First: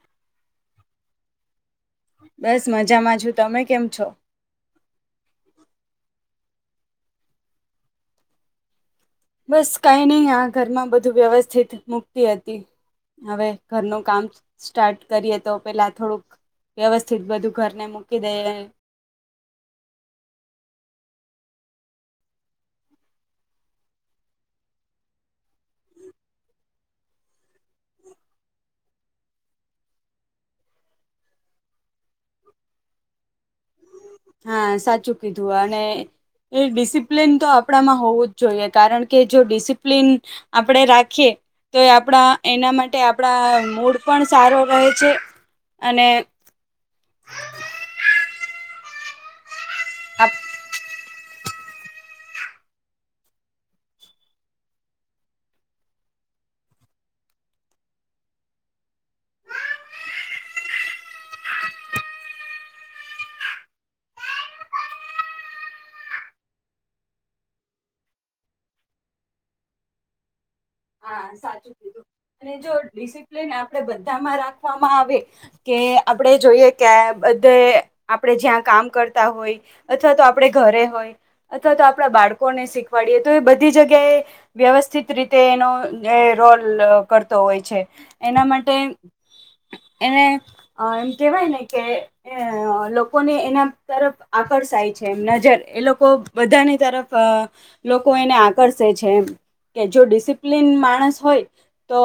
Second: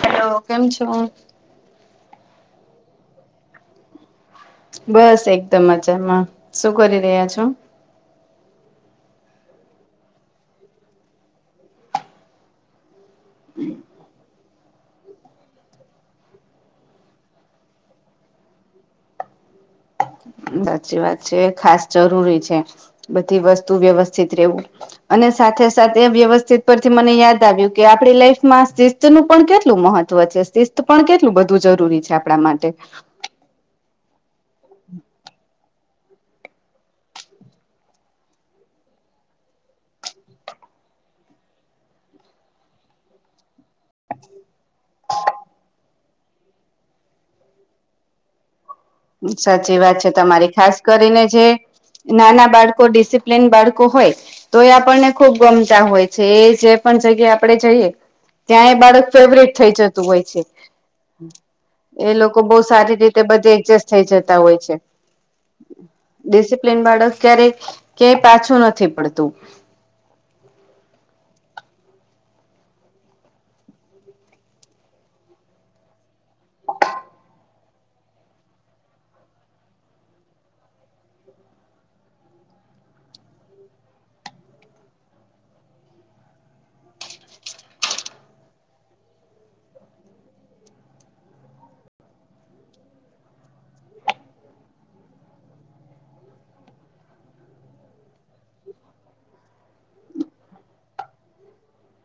Hello કેમ છો. બસ મજામાં છું તમે કેમ છો. બસ એકદમ મજામાં શું કરી રહ્યા છો. બસ કઈ નહી આ ઘરમાં બધું વ્યવસ્થિત મુક્તિ હતી. હવે ઘરનું કામ સ્ટાર્ટ કરીએ તો પેલા થોડુંક વ્યવસ્થિત બધું ઘરને મૂકી દઈએ સાચી વાત છે. ખાસ જરૂરી છે. બધી વસ્તુ વ્યવસ્થિત રહેવું અને સાથે સાથે એ વ્યવસ્થિત પરથી મને યાદ આવ્યું કે આપણી લાઈફમાં શિરત નું પણ કેટલું મહત્વ છે શિસ્ત પણ કેટલું બધું જરૂરી છે આપણા માટે હા સાચું કીધું આ અને એ ડિસિપ્લિન તો આપણામાં હોવું જ જોઈએ કારણ કે જો ડિસિપ્લિન આપણે રાખીએ તો આપણા એના માટે આપણા મુડ પણ સારો રહે છે અને સાચી વાત છે તમારી ખાસ કરીને જે નાના બાળકો ડિસિપ્લિન બાળકો હોય તો એ આપણને ખુબ ગમતા હોય છે. એ જે પણ જગ્યા આપણે જઈએ ત્યાં એ બાળક ફેવરટ થઈ જતું હોય છે. એ લોકો બહુ સારી રીતે બધે એડજસ્ટ થઈ જતા હોય છે ડિસિપ્લિન બાળક ક્યારેક ક્યાંય પાછું નથી પડતું હા સાચું કીધું અને જો ડિસિપ્લિન આપડે બધામાં રાખવામાં આવે કે આપણે જોઈએ કે બધે આપણે જ્યાં કામ કરતા હોય અથવા તો આપડે ઘરે હોય અથવા તો આપણા બાળકોને શીખવાડીએ તો એ બધી જગ્યાએ વ્યવસ્થિત રીતે એનો એ રોલ કરતો હોય છે એના માટે એને અ એમ કેવાય ને કે એ લોકોને એના તરફ આકર લોકો એને આકર્ષે છે કે જો ડિસિપ્લીન [unintelligible] ્લીન માણસ હોય તો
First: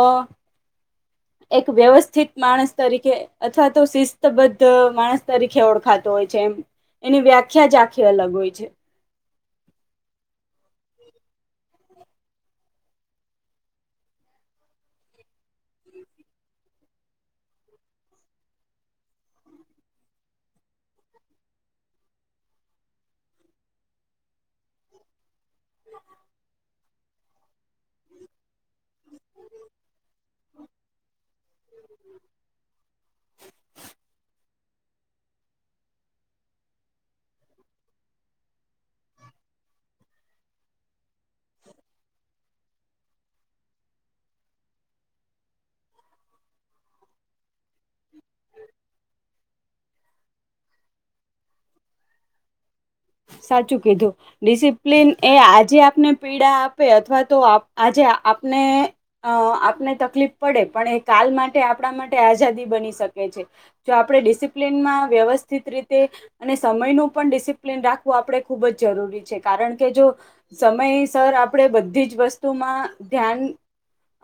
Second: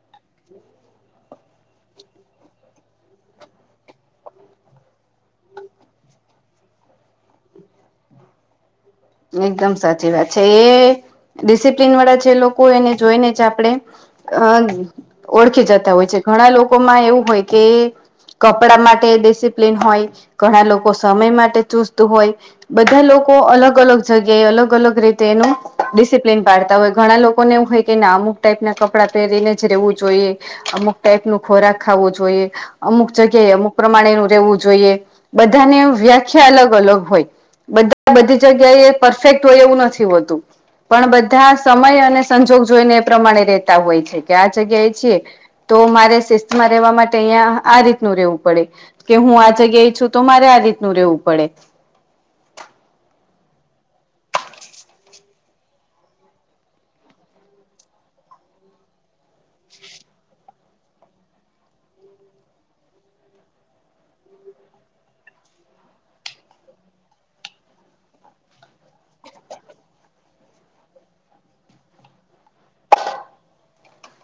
[unintelligible] એક વ્યવસ્થિત માણસ તરીકે અથવા તો શિસ્તબદ્ધ માણસ તરીકે ઓળખાતો હોય છે એમ એની વ્યાખ્યા જ આખી અલગ હોય છે એકદમ સાચી વાત છે એ ડિસિપ્લીન વાળા જે લોકોય એને જોઈને છે આપણે અ ઓળખી જતા હોય છે ઘણા લોકોમાં એવું હોય કે કપડા માટે ડિસિપ્લીન હોય ઘણા લોકો સમય માટે ચુસ્ત હોય બધા લોકો અલગ અલગ જગ્યાએ અલગ અલગ રીતે એનું ડિસિપ્લીન પાડતા હોય ઘણા લોકોને એવું કે ના અમુક ટાઈપ ના કપડાં પહેરીને જ રેવું જોઈએ અમુક ટાઈપ નુ ખોરાક ખાવો જોઈએ અમુક જગ્યાએ અમુક પ્રમાણે એનું રહેવું જોઈએ બધાની વ્યાખ્યા અલગ અલગ હોય બધા બધી જગ્યાએ પરફેક્ટ હોય એવું નથી હોતું પણ બધા સમય અને સંજોગ જોઈને એ પ્રમાણે રતા હોય છે કે આ જગ્યાએ છીએ તો મારે શિસ્તમાં રેવા માટે અહીં આ રીતનું રહેેવું પડે કે હું આ જગ્યાએ છું તો મારે આ રીતનું રહેવું પડે સાચું કીધું ડિસિપ્લિન એ આજે આપને પીડા આપે અથવા તો આજે આપને અ આપને તકલીફ પડે પણ એ કાલ માટે આપણા માટે આઝાદી બની શકે છે જો આપણે ડિસિપ્લિનમાં વ્યવસ્થિત રીતે અને સમયનું પણ ડિસિપ ન રાખવું આપણે ખૂબ જ જરૂરી છે કારણ કે જો સમયસર આપણેે બધી જ વસ્તુમાં ધ્યાન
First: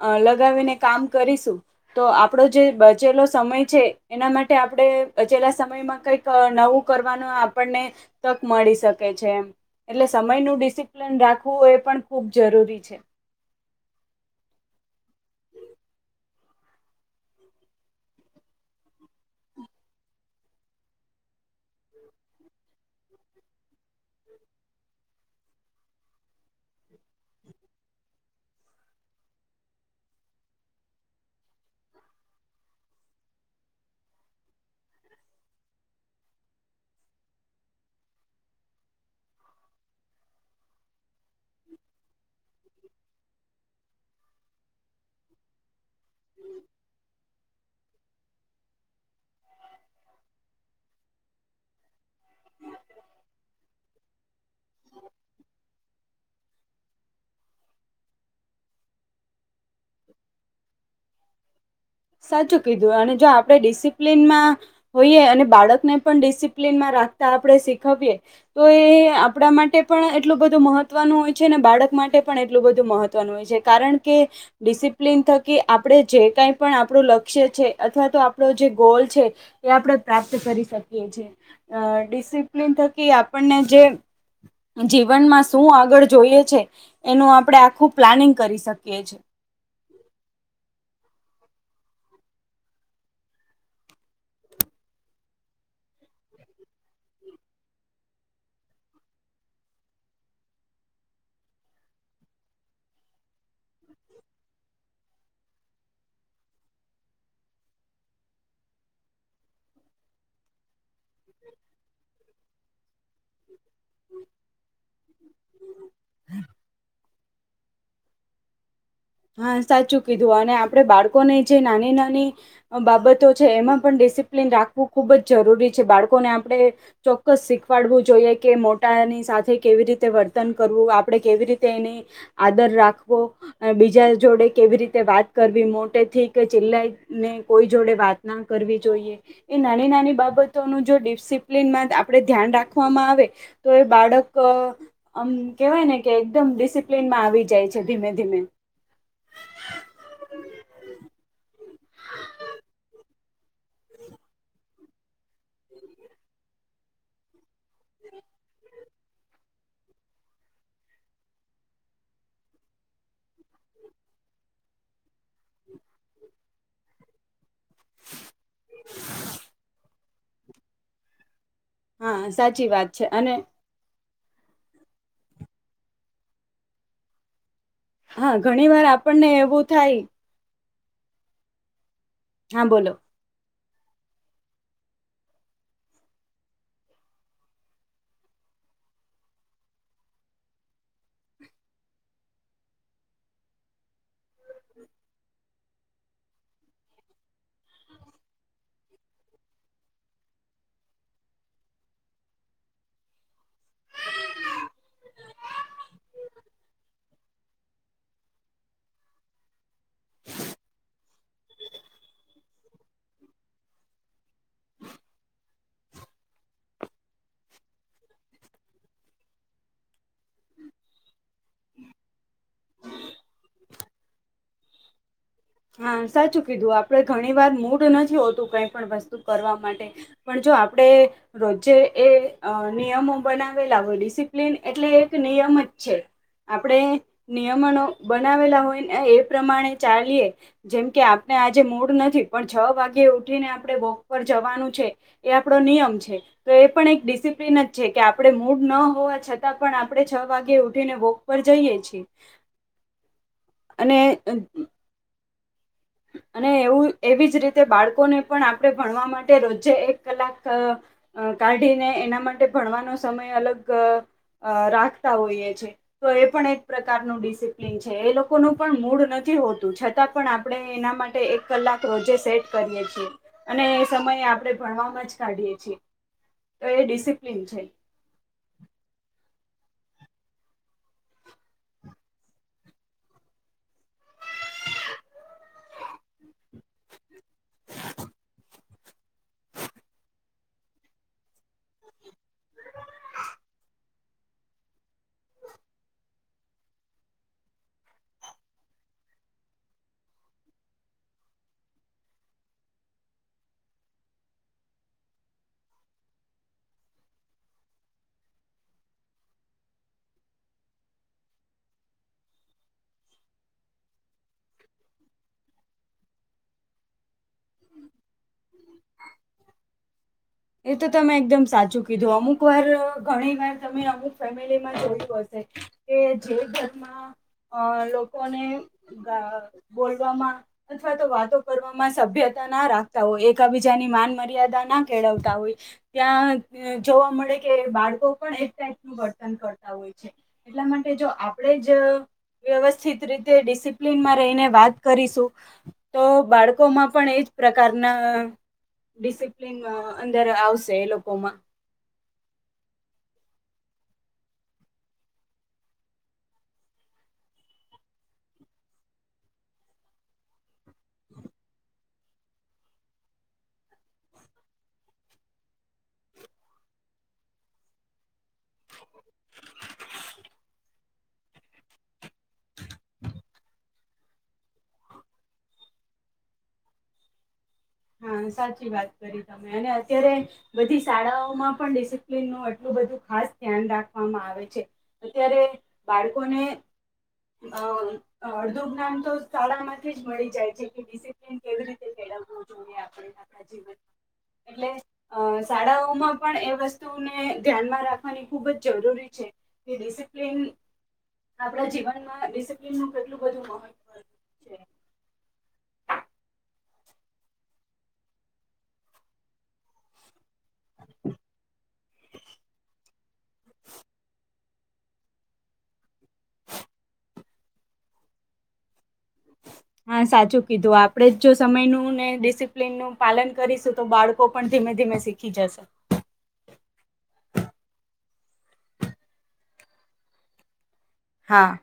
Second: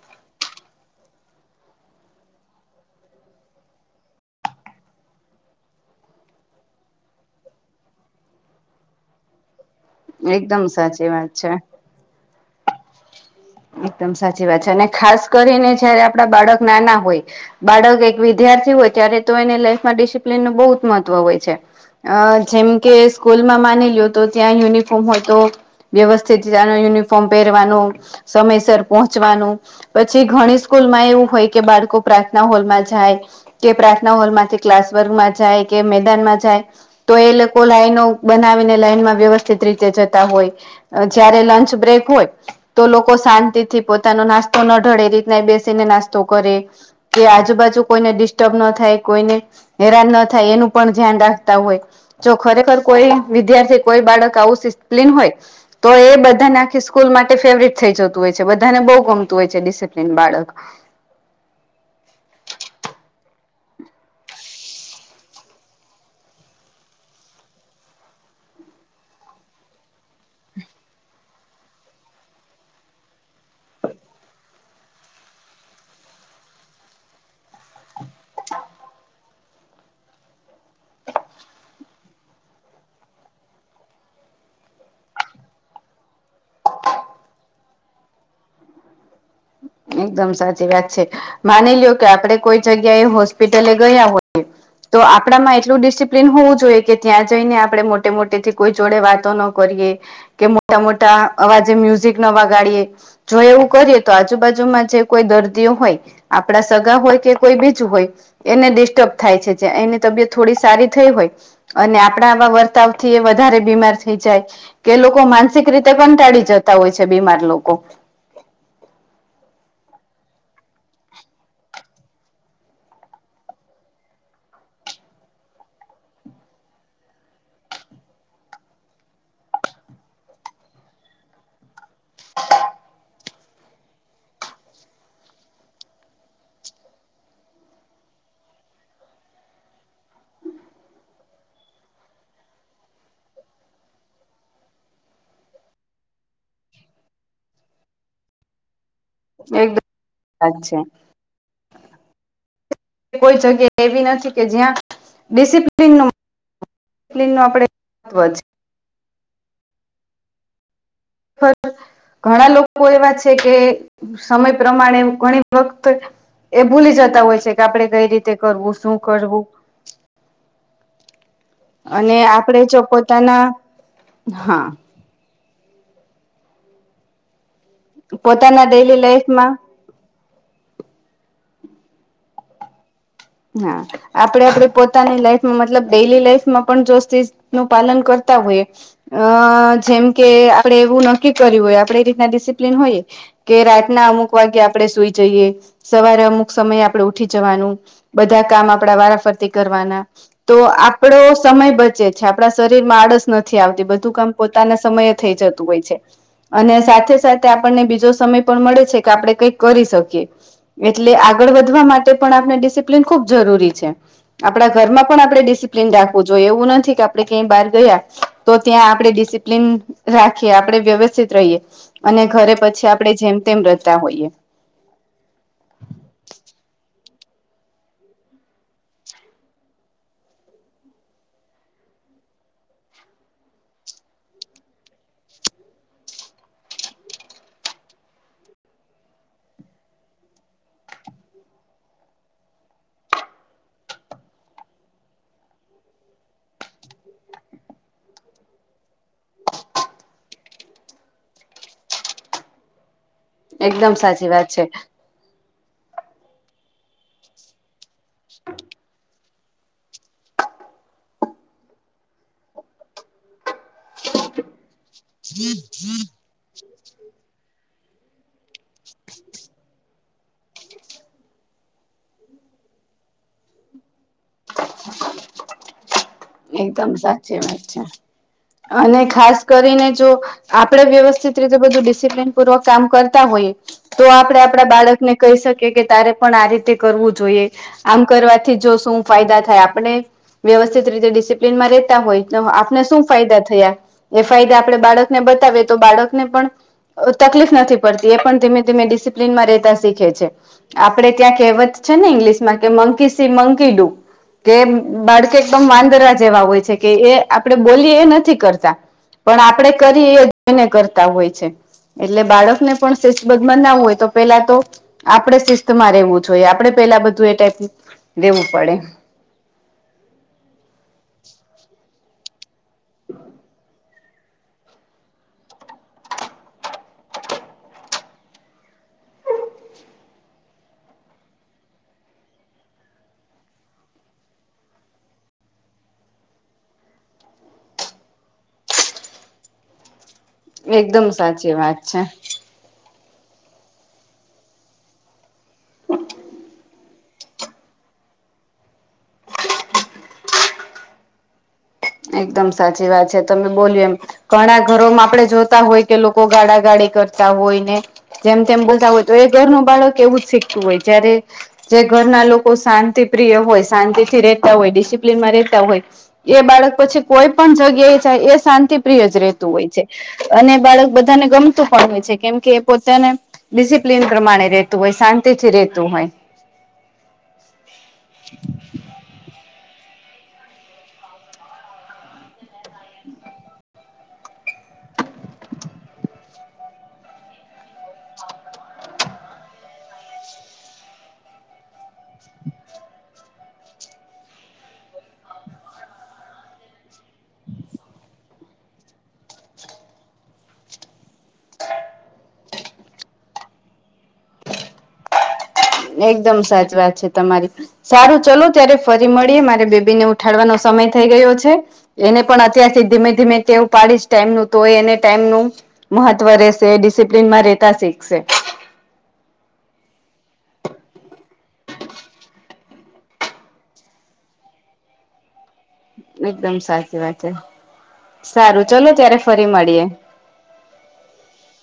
અ લગાવીને કામ કરીશું તો આપડો જે બચેલો સમય છે એના માટે આપણે બચેલા સમયમાં કઈક નવું કરવાનું આપણને તક મળી શકે છે એમ એટલે સમયનું એકદમ સાચી ડિસિપ્લિન વાત છે રાખવું એ પણ ખૂબ જરૂરી છે એકદમ સાચી વાત છે અને ખાસ કરીને જયારે આપડા બાળક નાના હોય બાળક એક વિદ્યાર્થી હોય ત્યારે તો એને લાઈફમાં ડિસિપ્લીિનનું બહુ જ મહત્વ હોય છે અ જેમ કે સ્કૂલમાં માનેલ્યો હતો ત્યાં યુનિફોર્મ હતો વ્યવસ્થિત રીનું યુનિફોર્મ પહેરવાનું સમયસર પહોંચવાનું. પછી ઘણી સ્કૂલમાં એવું હોય કે બાળકો પ્રાર્થના હોલમાં જાય. કે પ્રાર્થના હોલમાંથી ક્લાસ વર્ગમાં જાય કે મેદાનમાં જાય તો એ લોકો લાઈનો બનાવીને લાઈનમાં વ્યવસ્થિત રીતે જતા હોય જયારે લંચ બ્રેક હોય તો લોકો શાંતિ થી પોતાનો નાસ્તો ન ઢળે એ રીતના એ બેસીને નાસ્તો કરે કે આજુબાજુ કોઈને ડિસ્ટર્બ ન થાય કોઈને હેરાન ન થાય એનું પણ ધ્યાન રાખતા હોય. જો ખરેખર કોઈ વિદ્યાર્થી કોઈ બાળક આવું સિપ્લીન હોય તો એ બધાનેખી સ્કૂલ માટે ફેવરટ થઈ જતું હોય છે બધાનેહુ ગમતું હોય છે ડિસિપ્લિન બાળક સાચું કીધું અને જો આપડણે ડિસિપ્લિન માં હોઈએ અને બાળકને પણ ડિસિપ્લિનમાં રાખતા આપણે શીખવીએ તો એ આપણા માટે પણ એટલું બધું મહત્વનું હોય છે અને બાળક માટે પણ એટલું બધું મહત્વનું હોય છે કારણ કે ડિસિપ્લન થકી આપણે જે કઈ પણ આપણું લક્ષ્ય છે અથવા તો આપણો જે ગોલ છે એ આપણે પ્રાપ્ત કરી શકીએ છીએ ડિસિપ્લિન થકી આપણને જે જીવનમાં શું આગળ જોઈએ છે એનું આપડે આખું પ્લાનિંગ કરી શકીએ છેીએ. એકદમ સાચી વાત છે. માની લ્યો કે આપડે કોઈ જગ્યાએ હોસ્પિટલે ગયા હોય તો આપડામાં એટલું ડિસિપ્લીિન હોવું જોઈએ કે ત્યાં જઈને આપણે મોટે મોટે થી કોઈ જોડે વાતો ન કે મોટા મોટા અવાજે મ્યુઝિક ન વગાડીએ જો એવું કરીએ તો આજુબાજુમાં જે કોઈ દર્દીઓ હોય આપડા સગા હોય કે કોઈ બીજું હોય એને ડિસ્ટર્બ થાય છે જે એની તબિયત થોડી સારી થઈ હોય અને આપણા આવા વર્તાવથી એ વધારે બીમાર થઈ જાય કે લોકો માનસિક રીતે પણ ટાળી જતા હોય છે બીમાર લોકો હા સાચું કીધું અને આપડે બાળકોને જે નાની નાની બાબતો છે એમાં પણ ડિસિપ્લિન રાખવું ખૂબ જ જરૂરી છે બાળકોને આપણે ચોક્કસ શીખવાડવું જોઈએ કે મોટાની સાથે કેવી રીતે વર્તન કરવું આપણે કેવી રીતે એની આદર રાખવો બીજા જોડે કેવી રીતે વાત કરવી મોટેથી કે ચિલ્લાઈ ને કોઈ જોડે વાત ના કરવી જોઈએ. એ નાની નાની બાબતોનું જો ડિસિપ્લનમાં આપડે ધ્યાન રાખવામાં આવે તો એ બાળક આમ કેવાય ને કે એકદમ ડિસિપ્લનમાં આવી જાય છે ધીમે ધીમે એકદમ સાચે કોઈ જગ્યા એવી નથી કે જ્યાં ડિસિપ્લિન નું નું આપડે [unintelligible] ઘણા લોકો એવા છે કે સમય પ્રમાણે ઘણી વખત એ ભૂલી જતા હોય છે કે આપડે કઈ રીતે કરવું શું કરવું. અને હા આપણે સાચી જો વાત છે અને પોતાના હા હા પોતાના ઘણી વાર ડેલી આપણને લાઈફમાં એવું થાય હા બોલો હા આપડે આપડે પોતાની લાઈફમાં મતલબ ડેલી લાઈફમાં પણ જો સિર્ફ નું પાલન કરતા હોઈય અ જેમ કે આપડે એવું નક્કી કર્યું હોય આપડે એ રીતના ડિસિપ્લીન હોઈએ કે રાતના અમુક વાગે આપણે સુઈ જઈએ સવારે અમુક સમયે આપડે ઉઠી જવાનું બધા કામ આપડા વારાફરતી કરવાના તો આપડો સમય બચે છે આપણા શરીર માં આળસ નથી આવતી બધું કામ પોતાના સમયે થઈ જતું હોય છે. અને સાથે સાથે આપણને બીજો સમય પણ મળે છે કે આપણે કંઈક કરી શકીએ. એટલે આગળ વધવા માટે પણ આપણે ડિસિપ્લીિન ખુબ જરૂરી છે. આપણા ઘરમાં પણ આપણે ડિસિપ્લીિન રાખવું જોઈએ એવું નથી કે આપણે ક્યાંય બહાર ગયા તો ત્યાં આપણે ડિસિપ્લન રાખીએ આપણે વ્યવસ્થિત રહીએ. અને ઘરે પછી આપણેે જેમ તેમ રહેતા હોઈએ. હા સાચું કીધું આપડે ઘણી વાર મૂડ નથી હોતું કઈ પણ વસ્તુ કરવા માટે પણ જો આપડે રોજે એ અ નિયમો બનાવેલા હોય ડિસિપ્લિન એટલે એક નિયમ જ છે. આપણે નિયમનો બનાવેલા હોય ને એ પ્રમાણે ચાલીએ. જેમ કે આપણે આજે મૂડ નથી પણ છ વાગે ઉઠીને આપણે વોક પર જવાનું છે. એ આપડો નિયમ છે. તો એ પણ એક ડિસિપ્લિન જ છે કે આપણે મૂડ ન હોવા છતાં પણ આપણે છ વાગે ઉઠીને વોક પર જઈએ. છે એકદમ સાચી વાત છે. અને એવું એવી જ રીતે બાળકોને પણ આપણે ભણવા માટે રોજે એક કલાક અ કાઢીને એના માટે ભણવાનો સમય અલગ એક અ રાખતા હોઈએ છે તો એ પણ એક પ્રકારનું ડિસિપ્લન છે એ લોકો કોનું પણ મૂડ નથી હોતું છતાં પણ આપણે એના માટે એક કલાક રોજે સેટ કરીએ છીએ અને એ સમયે આપણેે ભણવામાં જ કાઢીએ છીએ તો એ એકદમ સાચી ડિસિપ્લિન છે. વાત અને ખાસ કરીને જો આપણેે વ્યવસ્થિત રીતે બધું ડિસિપ્લન પૂર્વક કામ કરતા હોઈએ. તો આપડે આપડા બાળક ને કહી શકીએ કે તારે પણ આ રીતે રીતે કરવું જોઈએ આમ કરવાથી જો શું ફાયદા આપણે વ્યવસ્થિત રીતે ડિસિપ્લનમાં રહેેતા હોય તો આપને શું ફાયદા થયા. એ ફાયદા આપણે બાળકને બતાવીએ તો બાળકને પણ તકલીફ નથી પડતી એ પણ ધીમે ધીમે ડિસિપ્લીનમાં રહેતા શીખે છે. આપડે ત્યાં કહેવત છે ને ઇંગ્લિશ માં કે મંકી સી મંકી ડુ કે બાળકે એકદમ વાંદરા જેવા હોય છે કે એ આપણે બોલી એ નથી કરતા. પણ આપડે કરી એને કરતા હોય છે. એટલે બાળકને પણ સેચબગ ના બનાવવું હોય તો પેલા તો આપણેે શિસ્તમાં રહેેવું જોઈએ આપણે પેલા બધું એ ટાઈપ રેવું પડે એ તો તમે એકદમ સાચું કીધું અમુક એક વાર ઘણી વાર તમે અમુક ફેમિલીમાં જોયું હશે કે જે ઘરમાં અ લોકોને બોલવામાં અથવા તો વાતો કરવામાં સભ્યતા ના રાખતા હોય એકબીજાની માન મર્યાદા ના કેળવતા હોય. ત્યાં જોવા મળે કે બાળકો પણ એક નું વર્તન કરતા હોય છે. એટલા માટે એકદમ જો સાચી આપણેે જ વાત છે વ્યવસ્થિત રીતે ડિસિપ્લિનમાં રહીને વાત કરીશું તો બાળકોમાં પણ એ જ પ્રકારના ડિસિપ્લન અંદર આવશે એ લોકોમાં એકદમ સાચી વાત છે તમે બોલ્યું એમ. ઘણા ઘરોમાં આપણે જોતા હોય કે લોકો ગાડા ગાડી કરતા હોય ને જેમ તેમ બોલતા હોય તો એ ઘરનું બાળક એવું જ શીખતું હોય જયારે જે ઘરના લોકો શાંતિ પ્રિય હોય શાંતિથી રહેતા હોય ડિસિપ્લિનમાં રહેતા હોય. એ બાળક પછી કોઈ પણ જગ્યાએ જાય એ શાંતિ પ્રિય જ રહેતું હોય છે. અને બાળક બધાને ગમતું પણ હોય છે કેમ કે પોતાને ડિસિપ્લિન પ્રમાણે ર રહેતું હોય શાંતિથી રહેતું હોય. હા સાચી વાત કરી તમે અને અત્યારે બધી શાળાઓમાં પણ ડિસિપ્લીન નું. એટલુ બધું ખાસ ધ્યાન રાખવામાં આવે છે અત્યારે બાળકોને અ. અડધું જ્ઞાન તો શાળા માંથી જ મળી જાય છે કે ડિસિપ્લીન કેવી રીતે મેળવવું [unintelligible] એટલે અ શાળાઓમાં પણ એ વસ્તુને ધ્યાનમાં રાખવાની ખુબ જ જરૂરી છે. કે ડિસિપ્લન આપડા જીવનમાં ડિસિપ્લન નું કેટલું બધું મહત્વ. છે એકદમ સાચી વાત છે તમારી સારું ચલો ત્યારે ફરી મળીએ મારે બેબી ને ઉત. ઉઠાડવાનો સમય થઈ ગયો છે. એને પણ અત્યારથી ધીમે ધીમે ટેવ પાડીશ ટાઈમનું તો એને ટાઈમનુ મહત્વ રહેશે ડિસિપ્લેનમાં રહેતા શીખશે. હા સાચું કીધું આપડે જ જો સમયનું ને ડિસિપ્લિન નુ. પાલન કરીશું તો બાળકો પણ ધીમે ધીમે શીખી જશે. એકદમ સાચી વાત છે સારું ચલો ત્યારે ફરી મળીએ. હા.